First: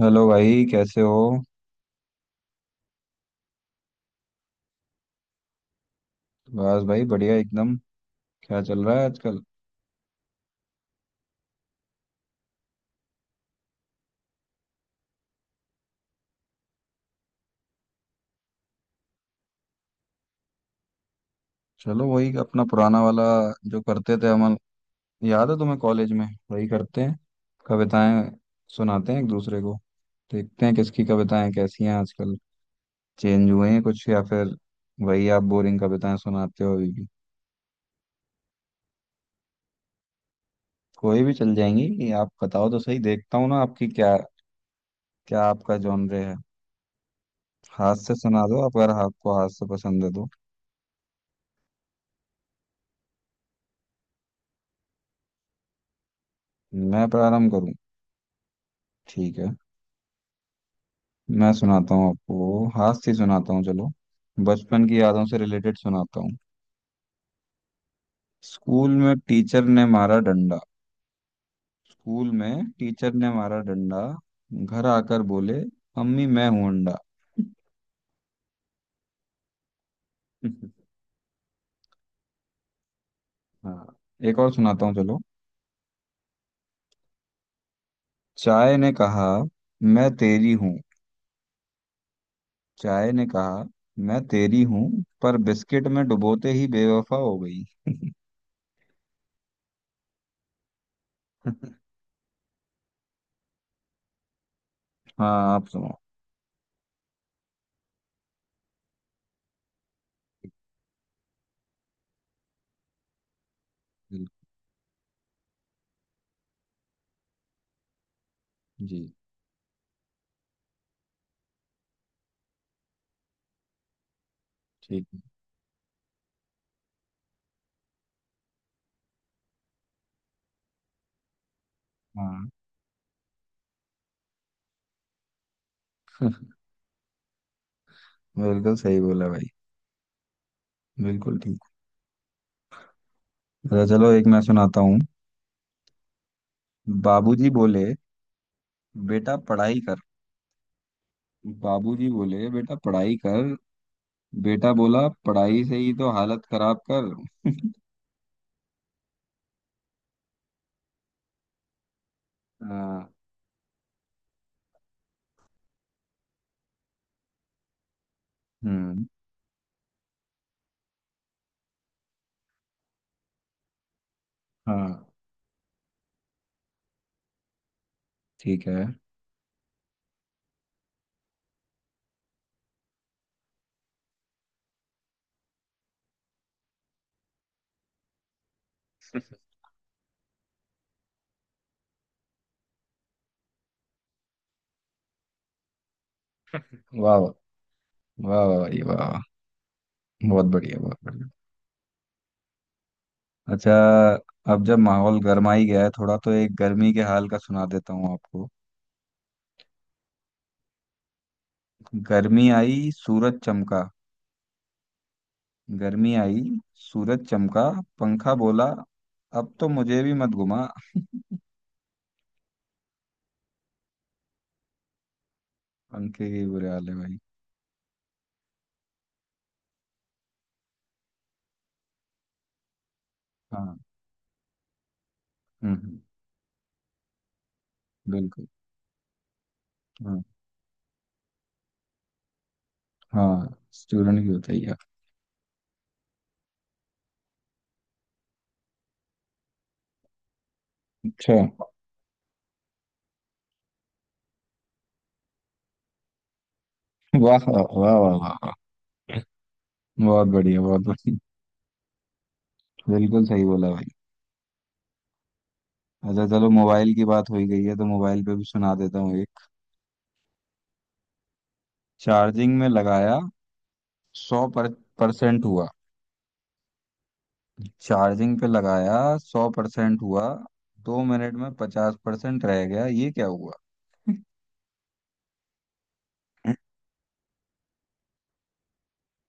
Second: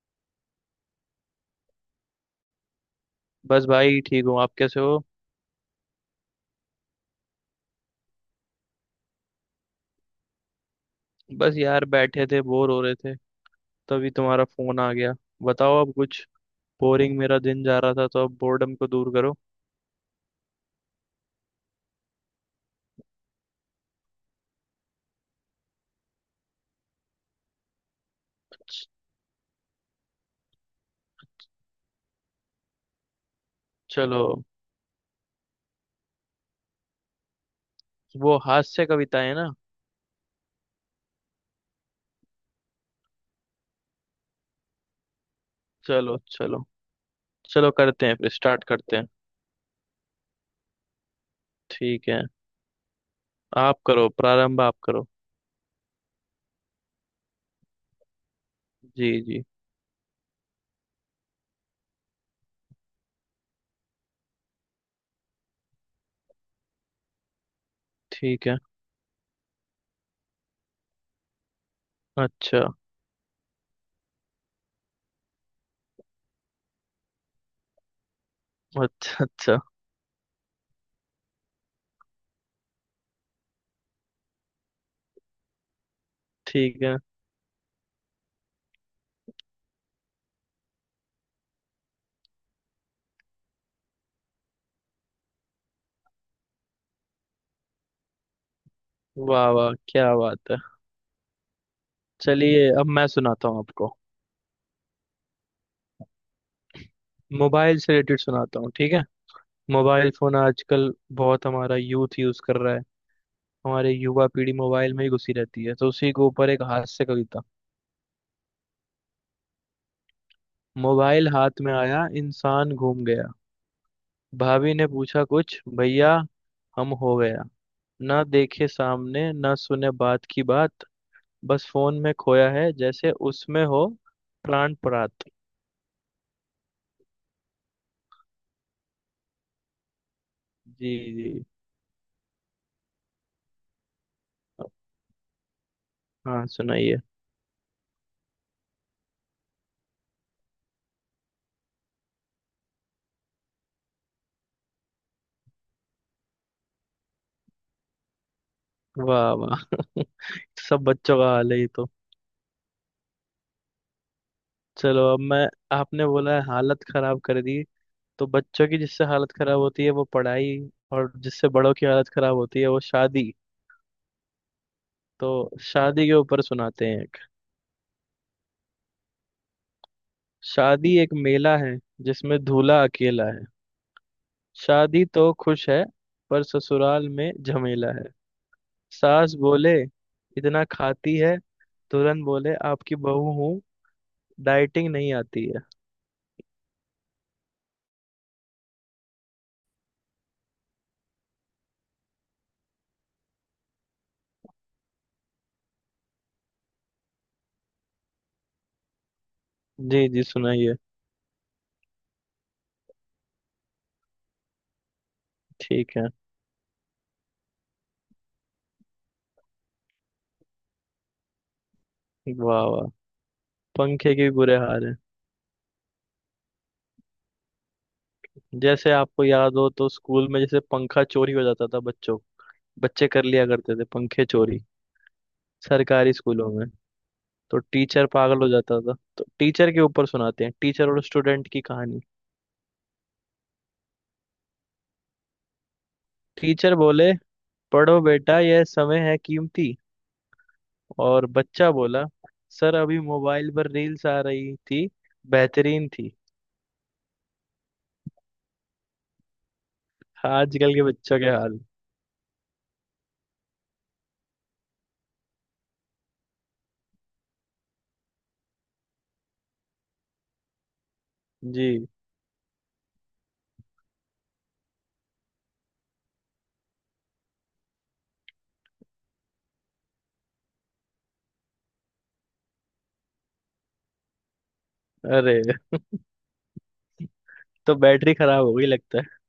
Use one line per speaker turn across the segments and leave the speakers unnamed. Hello भाई कैसे हो।
बस भाई ठीक हूँ। आप कैसे हो?
बस भाई बढ़िया एकदम। क्या चल रहा है आजकल।
बस यार बैठे थे बोर हो रहे थे। तभी तुम्हारा फोन आ गया। बताओ अब कुछ। बोरिंग मेरा दिन जा रहा था तो अब बोर्डम को दूर करो।
चलो वही अपना पुराना वाला जो करते थे हम। याद है तुम्हें कॉलेज में वही करते हैं। कविताएं सुनाते हैं एक दूसरे को। देखते हैं किसकी कविताएं कैसी हैं आजकल। चेंज हुए हैं कुछ या
चलो।
फिर वही आप बोरिंग कविताएं सुनाते हो अभी भी।
वो हास्य कविताएं ना?
कोई भी चल जाएंगी आप बताओ तो सही देखता हूँ ना आपकी क्या क्या आपका जॉनर
चलो
है।
चलो। चलो
हाथ
करते
से
हैं, फिर
सुना दो
स्टार्ट
आप अगर
करते हैं।
आपको हाथ से पसंद है तो।
ठीक है। आप करो प्रारंभ। आप करो।
मैं प्रारंभ करूँ?
जी
ठीक
जी।
है। मैं सुनाता हूँ आपको, हास्य सुनाता हूँ चलो। बचपन की यादों से रिलेटेड सुनाता हूँ।
ठीक है।
स्कूल में टीचर ने मारा डंडा, स्कूल में
अच्छा।
टीचर ने मारा डंडा, घर आकर बोले अम्मी मैं हूं अंडा।
अच्छा अच्छा।
हाँ, एक और सुनाता हूँ चलो।
ठीक है।
चाय ने कहा मैं तेरी हूँ, चाय ने कहा मैं तेरी हूँ, पर बिस्किट में डुबोते ही बेवफा हो गई।
वाह वाह, क्या बात है। चलिए अब मैं सुनाता हूँ आपको।
हाँ आप सुनो।
मोबाइल से रिलेटेड सुनाता हूँ, ठीक है। मोबाइल फोन आजकल बहुत हमारा यूथ यूज कर रहा है। हमारे युवा
बिल्कुल,
पीढ़ी मोबाइल में ही घुसी रहती है, तो उसी के ऊपर एक हास्य कविता।
जी।
मोबाइल हाथ में आया, इंसान घूम गया। भाभी ने
ठीक है।
पूछा कुछ भैया, हम हो गया। ना देखे सामने, ना सुने बात की बात। बस फोन में
हाँ,
खोया है जैसे उसमें हो प्राण प्रात।
बिल्कुल सही बोला भाई।
जी। जी।
बिल्कुल ठीक। तो चलो एक मैं सुनाता हूँ।
हाँ सुनाइए।
बाबूजी बोले बेटा पढ़ाई कर, बाबूजी बोले बेटा पढ़ाई कर, बेटा बोला पढ़ाई से ही तो हालत खराब कर।
वाह वाह। सब बच्चों का हाल है ये तो।
हाँ।
चलो अब मैं। आपने बोला है हालत खराब कर दी। तो बच्चों की जिससे
हम्म।
हालत खराब होती है वो पढ़ाई। और जिससे बड़ों की हालत खराब होती है वो शादी।
हाँ।
तो शादी के ऊपर सुनाते हैं एक।
ठीक है।
शादी एक मेला है, जिसमें दूल्हा अकेला है। शादी तो खुश है, पर ससुराल में झमेला है। सास बोले इतना खाती है, तुरंत बोले आपकी बहू हूँ, डाइटिंग नहीं आती है।
वाह वाह, वाह वाह भाई वाह वाह। बहुत बढ़िया, बहुत बढ़िया। अच्छा, अब जब माहौल गर्मा ही गया है थोड़ा तो एक गर्मी के हाल का सुना देता हूँ आपको।
जी। जी सुनाइए।
गर्मी आई सूरज चमका,
ठीक है।
गर्मी आई सूरज चमका, पंखा बोला अब तो मुझे भी मत घुमा।
वाह वाह। पंखे के भी बुरे हाल है।
पंखे के बुरे हाल है भाई।
जैसे आपको याद हो तो स्कूल में जैसे पंखा चोरी हो जाता था, बच्चों, बच्चे कर लिया करते
हाँ।
थे पंखे चोरी।
हम्म।
सरकारी स्कूलों में तो टीचर पागल
बिल्कुल।
हो जाता था, तो टीचर के ऊपर
हाँ,
सुनाते हैं, टीचर और स्टूडेंट की कहानी।
हाँ स्टूडेंट की बताइए आप।
टीचर बोले पढ़ो बेटा, यह समय है कीमती। और
अच्छा।
बच्चा बोला सर अभी मोबाइल पर रील्स आ रही थी, बेहतरीन थी।
वाह वाह वाह वाह वाह। बहुत बढ़िया,
आजकल
बहुत
के
बढ़िया।
बच्चों के हाल।
बिल्कुल सही बोला भाई। अच्छा चलो, मोबाइल की बात हो ही गई है तो मोबाइल पे भी सुना देता हूँ एक।
जी।
चार्जिंग में लगाया सौ परसेंट हुआ, चार्जिंग पे लगाया 100% हुआ, 2 मिनट में 50% रह गया ये क्या हुआ।
अरे। तो बैटरी खराब हो गई लगता है।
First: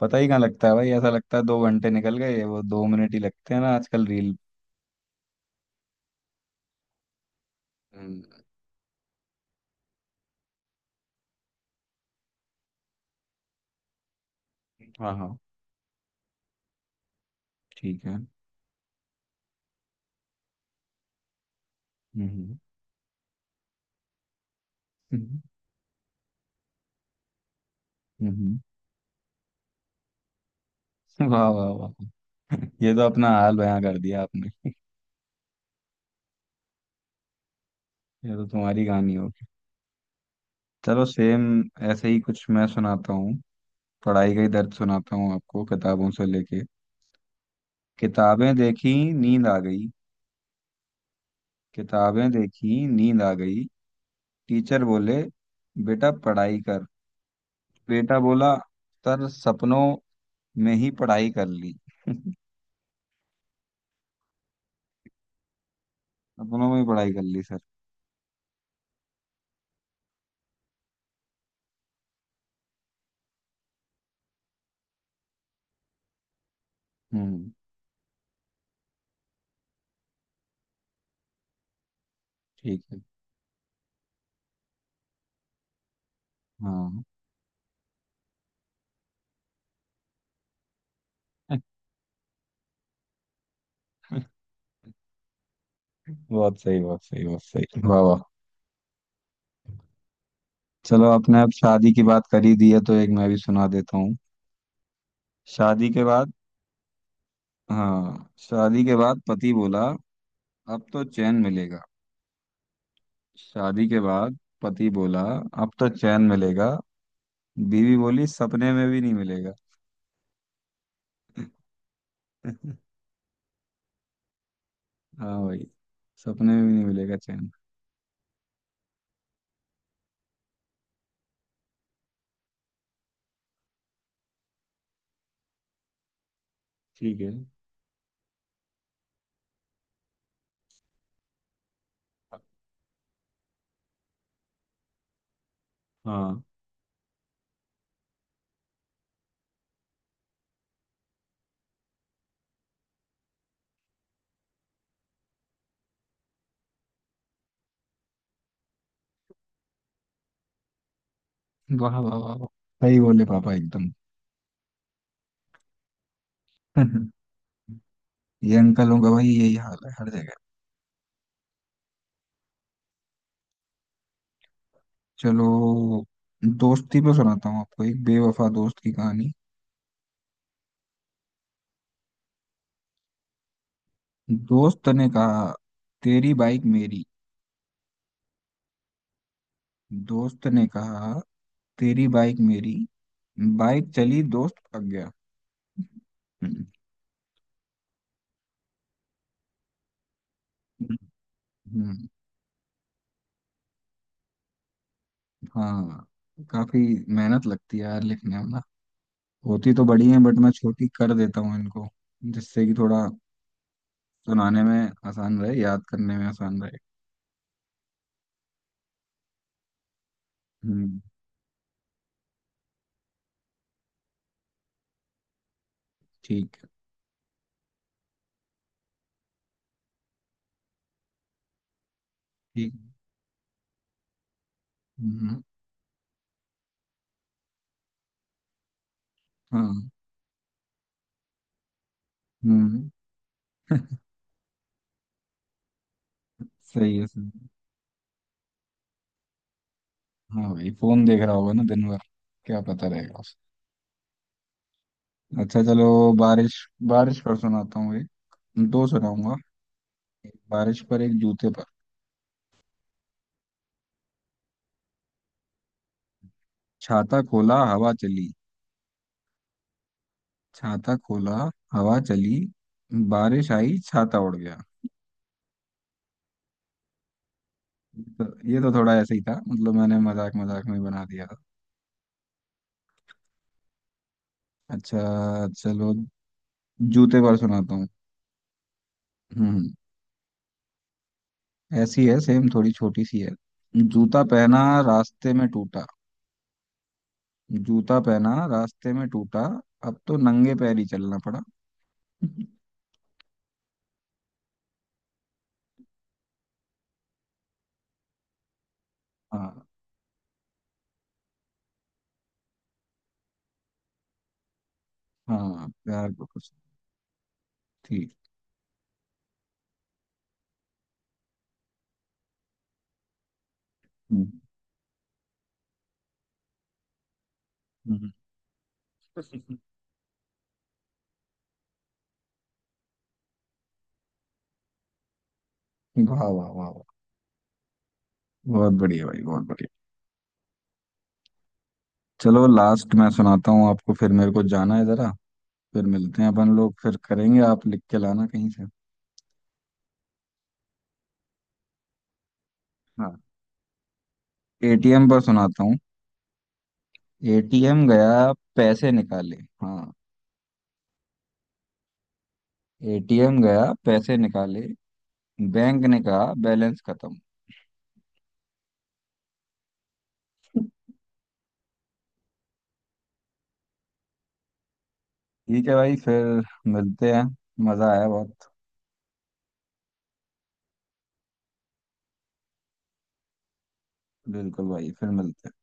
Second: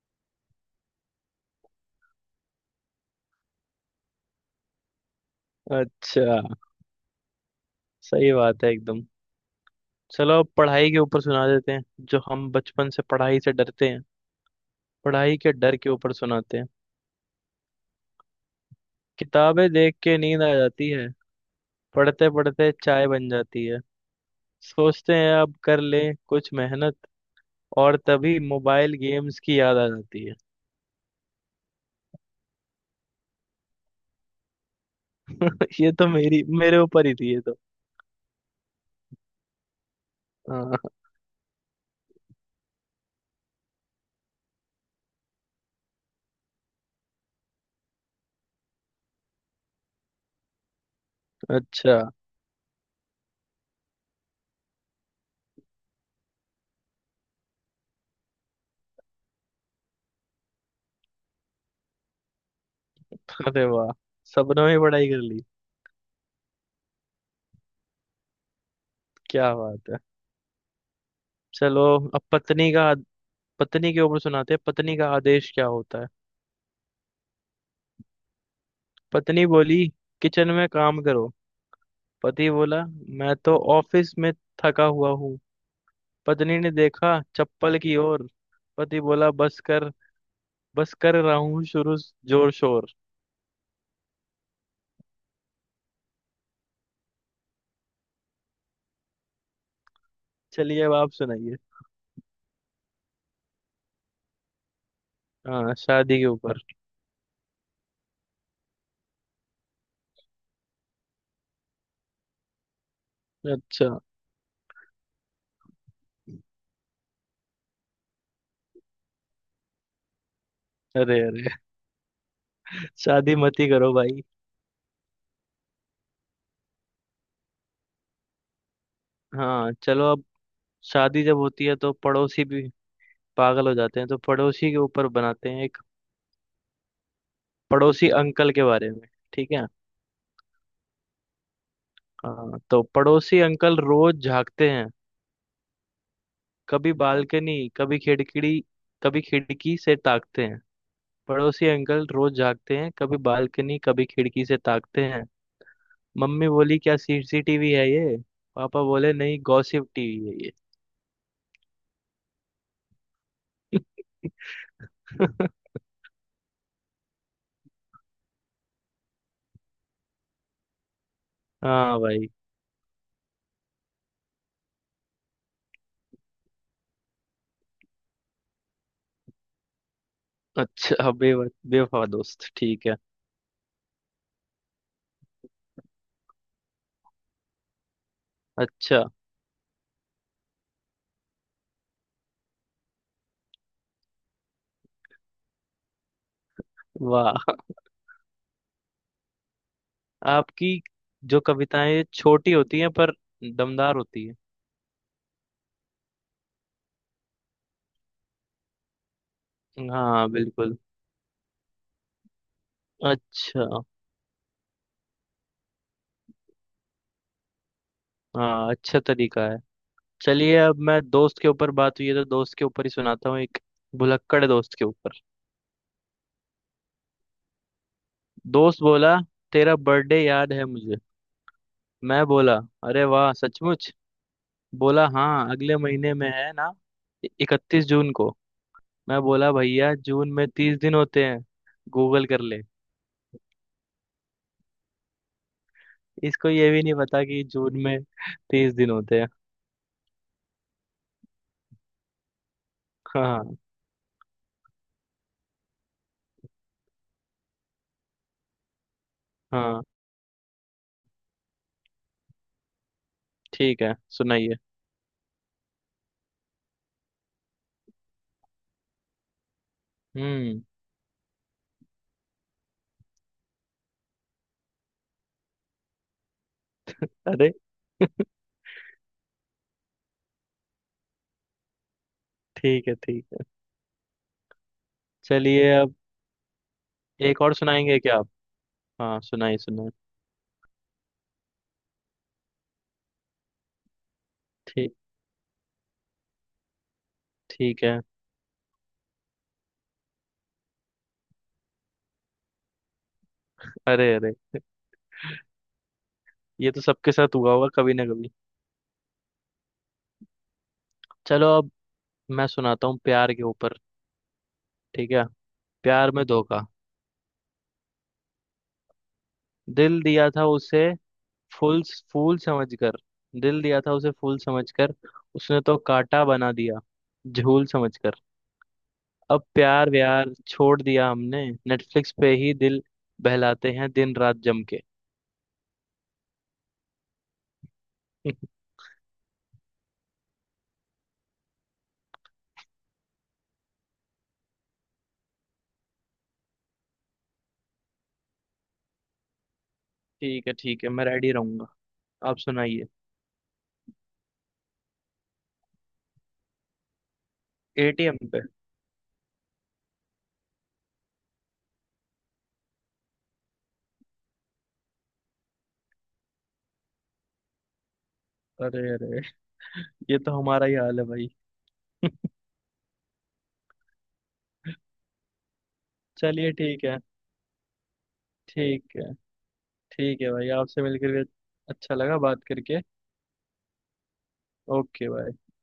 पता ही कहाँ लगता है भाई, ऐसा लगता है 2 घंटे निकल गए वो 2 मिनट ही लगते हैं ना आजकल
अच्छा।
रील।
सही बात है एकदम। चलो अब पढ़ाई के ऊपर सुना देते हैं। जो हम बचपन से पढ़ाई से डरते हैं,
हाँ हाँ।
पढ़ाई के डर के ऊपर सुनाते हैं।
ठीक है।
किताबें देख के नींद आ जाती है। पढ़ते
हम्म
पढ़ते चाय बन जाती है। सोचते हैं
हम्म
अब कर लें कुछ मेहनत, और तभी
हम्म,
मोबाइल गेम्स की याद आ जाती है।
वाह वाह वाह। ये तो अपना हाल बयां कर दिया आपने।
ये तो मेरी, मेरे ऊपर ही थी ये तो।
ये तो तुम्हारी कहानी होगी।
हाँ।
चलो सेम ऐसे ही कुछ मैं सुनाता हूँ। पढ़ाई का ही दर्द सुनाता हूँ आपको, किताबों से लेके। किताबें देखी नींद आ गई,
अच्छा।
किताबें देखी नींद आ गई, टीचर बोले बेटा पढ़ाई कर, बेटा बोला सर सपनों में ही पढ़ाई कर ली।
अरे वाह। सबने ही पढ़ाई कर ली।
सपनों में ही पढ़ाई कर ली सर।
क्या बात है। चलो अब पत्नी का, पत्नी के ऊपर सुनाते हैं पत्नी का आदेश क्या होता है।
हम्म।
पत्नी बोली किचन में काम करो। पति
ठीक
बोला
है।
मैं तो ऑफिस में थका हुआ हूँ। पत्नी ने
हाँ।
देखा चप्पल की ओर। पति बोला बस कर, बस कर रहा हूँ शुरू जोर शोर।
बहुत सही, बहुत सही, बहुत सही, वाह वाह।
चलिए अब
चलो
आप
आपने अब
सुनाइए।
शादी की बात कर ही दी है तो एक मैं भी सुना देता हूँ।
हाँ
शादी के
शादी के
बाद,
ऊपर।
हाँ शादी के बाद पति बोला अब तो चैन मिलेगा, शादी
अच्छा।
के बाद पति बोला अब तो चैन मिलेगा, बीवी बोली सपने में भी नहीं मिलेगा।
अरे अरे। शादी मत ही करो भाई।
हाँ भाई, सपने में भी नहीं मिलेगा चैन।
हाँ चलो अब, शादी जब होती है तो पड़ोसी भी पागल हो जाते हैं, तो पड़ोसी के ऊपर बनाते हैं एक।
ठीक है।
पड़ोसी अंकल के बारे में। ठीक है। हाँ तो पड़ोसी अंकल रोज झांकते हैं,
हाँ।
कभी बालकनी कभी खिड़की, कभी खिड़की से ताकते हैं। पड़ोसी अंकल रोज जागते हैं, कभी बालकनी कभी खिड़की से ताकते हैं। मम्मी बोली क्या सीसीटीवी है ये, पापा बोले नहीं गॉसिप टीवी है ये।
वाह वाह वाह वाह। सही बोले पापा एकदम। ये अंकलों का भाई यही हाल है हर जगह।
हाँ भाई।
चलो, दोस्ती पे सुनाता हूँ आपको, एक बेवफा दोस्त की कहानी।
अच्छा, बे, बेवफा दोस्त, ठीक है।
दोस्त ने कहा तेरी बाइक मेरी,
अच्छा।
दोस्त ने कहा तेरी बाइक मेरी, बाइक चली दोस्त पक गया। हम्म।
वाह। आपकी जो कविताएं
हम्म।
छोटी होती हैं पर दमदार होती है।
हाँ। काफी मेहनत लगती है यार लिखने में ना, होती तो बड़ी है
हाँ
बट मैं
बिल्कुल।
छोटी कर देता हूँ इनको, जिससे कि थोड़ा
अच्छा।
सुनाने में आसान रहे, याद करने में आसान रहे।
हाँ अच्छा तरीका है। चलिए अब मैं,
हम्म।
दोस्त के ऊपर बात हुई है तो दोस्त के ऊपर ही सुनाता हूँ एक। भुलक्कड़ दोस्त के ऊपर।
ठीक है,
दोस्त बोला तेरा बर्थडे याद है मुझे। मैं बोला
ठीक है।
अरे वाह सचमुच। बोला
हम्म।
हाँ अगले महीने में है ना, 31 जून को। मैं बोला
हाँ।
भैया जून में 30 दिन होते हैं, गूगल कर ले।
हम्म।
इसको ये भी नहीं
सही है
पता
सही
कि
है।
जून में 30 दिन होते हैं।
हाँ भाई फोन देख रहा होगा ना दिन भर, क्या पता रहेगा उसे।
हाँ
अच्छा चलो, बारिश, बारिश पर सुनाता हूँ एक, दो सुनाऊंगा,
हाँ।
एक बारिश पर एक जूते पर।
ठीक है सुनाइए।
छाता खोला हवा चली,
हम्म।
छाता खोला हवा चली, बारिश आई छाता उड़ गया।
अरे।
तो ये तो थोड़ा ऐसे ही था मतलब, मैंने मजाक मजाक में ही बना दिया था।
ठीक है ठीक है।
अच्छा
चलिए
चलो,
अब।
जूते पर
एक और
सुनाता हूँ।
सुनाएंगे क्या आप? हाँ सुनाइए
हम्म।
सुनाइए।
ऐसी है सेम, थोड़ी छोटी सी है। जूता पहना
ठीक।
रास्ते में टूटा,
ठीक
जूता
है।
पहना रास्ते में टूटा, अब तो नंगे पैर ही चलना पड़ा।
अरे अरे। ये तो सबके साथ हुआ होगा कभी ना कभी।
हाँ।
चलो अब मैं सुनाता हूँ प्यार के ऊपर। ठीक है।
हाँ
प्यार
प्यार को
में
कुछ।
धोखा।
ठीक।
दिल दिया था उसे फूल, फूल समझकर। दिल दिया था उसे
हम्म,
फूल समझकर, उसने तो कांटा बना दिया झूल
हम्म।
समझकर। अब प्यार व्यार छोड़ दिया हमने, नेटफ्लिक्स पे ही दिल बहलाते हैं दिन रात जम के।
वाह वाह वाह वाह, बहुत बढ़िया भाई बहुत बढ़िया। चलो लास्ट मैं सुनाता हूँ आपको, फिर मेरे को जाना है जरा। फिर मिलते हैं अपन लोग, फिर करेंगे, आप लिख के लाना कहीं से।
ठीक है ठीक है, मैं रेडी रहूंगा। आप सुनाइए।
हाँ। एटीएम पर सुनाता हूँ। एटीएम गया
एटीएम पे?
पैसे निकाले, हाँ एटीएम गया पैसे निकाले, बैंक ने कहा बैलेंस खत्म।
अरे अरे। ये तो हमारा ही हाल है भाई।
ठीक है भाई, फिर
चलिए ठीक है।
मिलते हैं, मज़ा आया बहुत।
ठीक है। ठीक है भाई, आपसे मिलकर भी अच्छा लगा, बात करके।
बिल्कुल भाई फिर
ओके भाई।
मिलते हैं।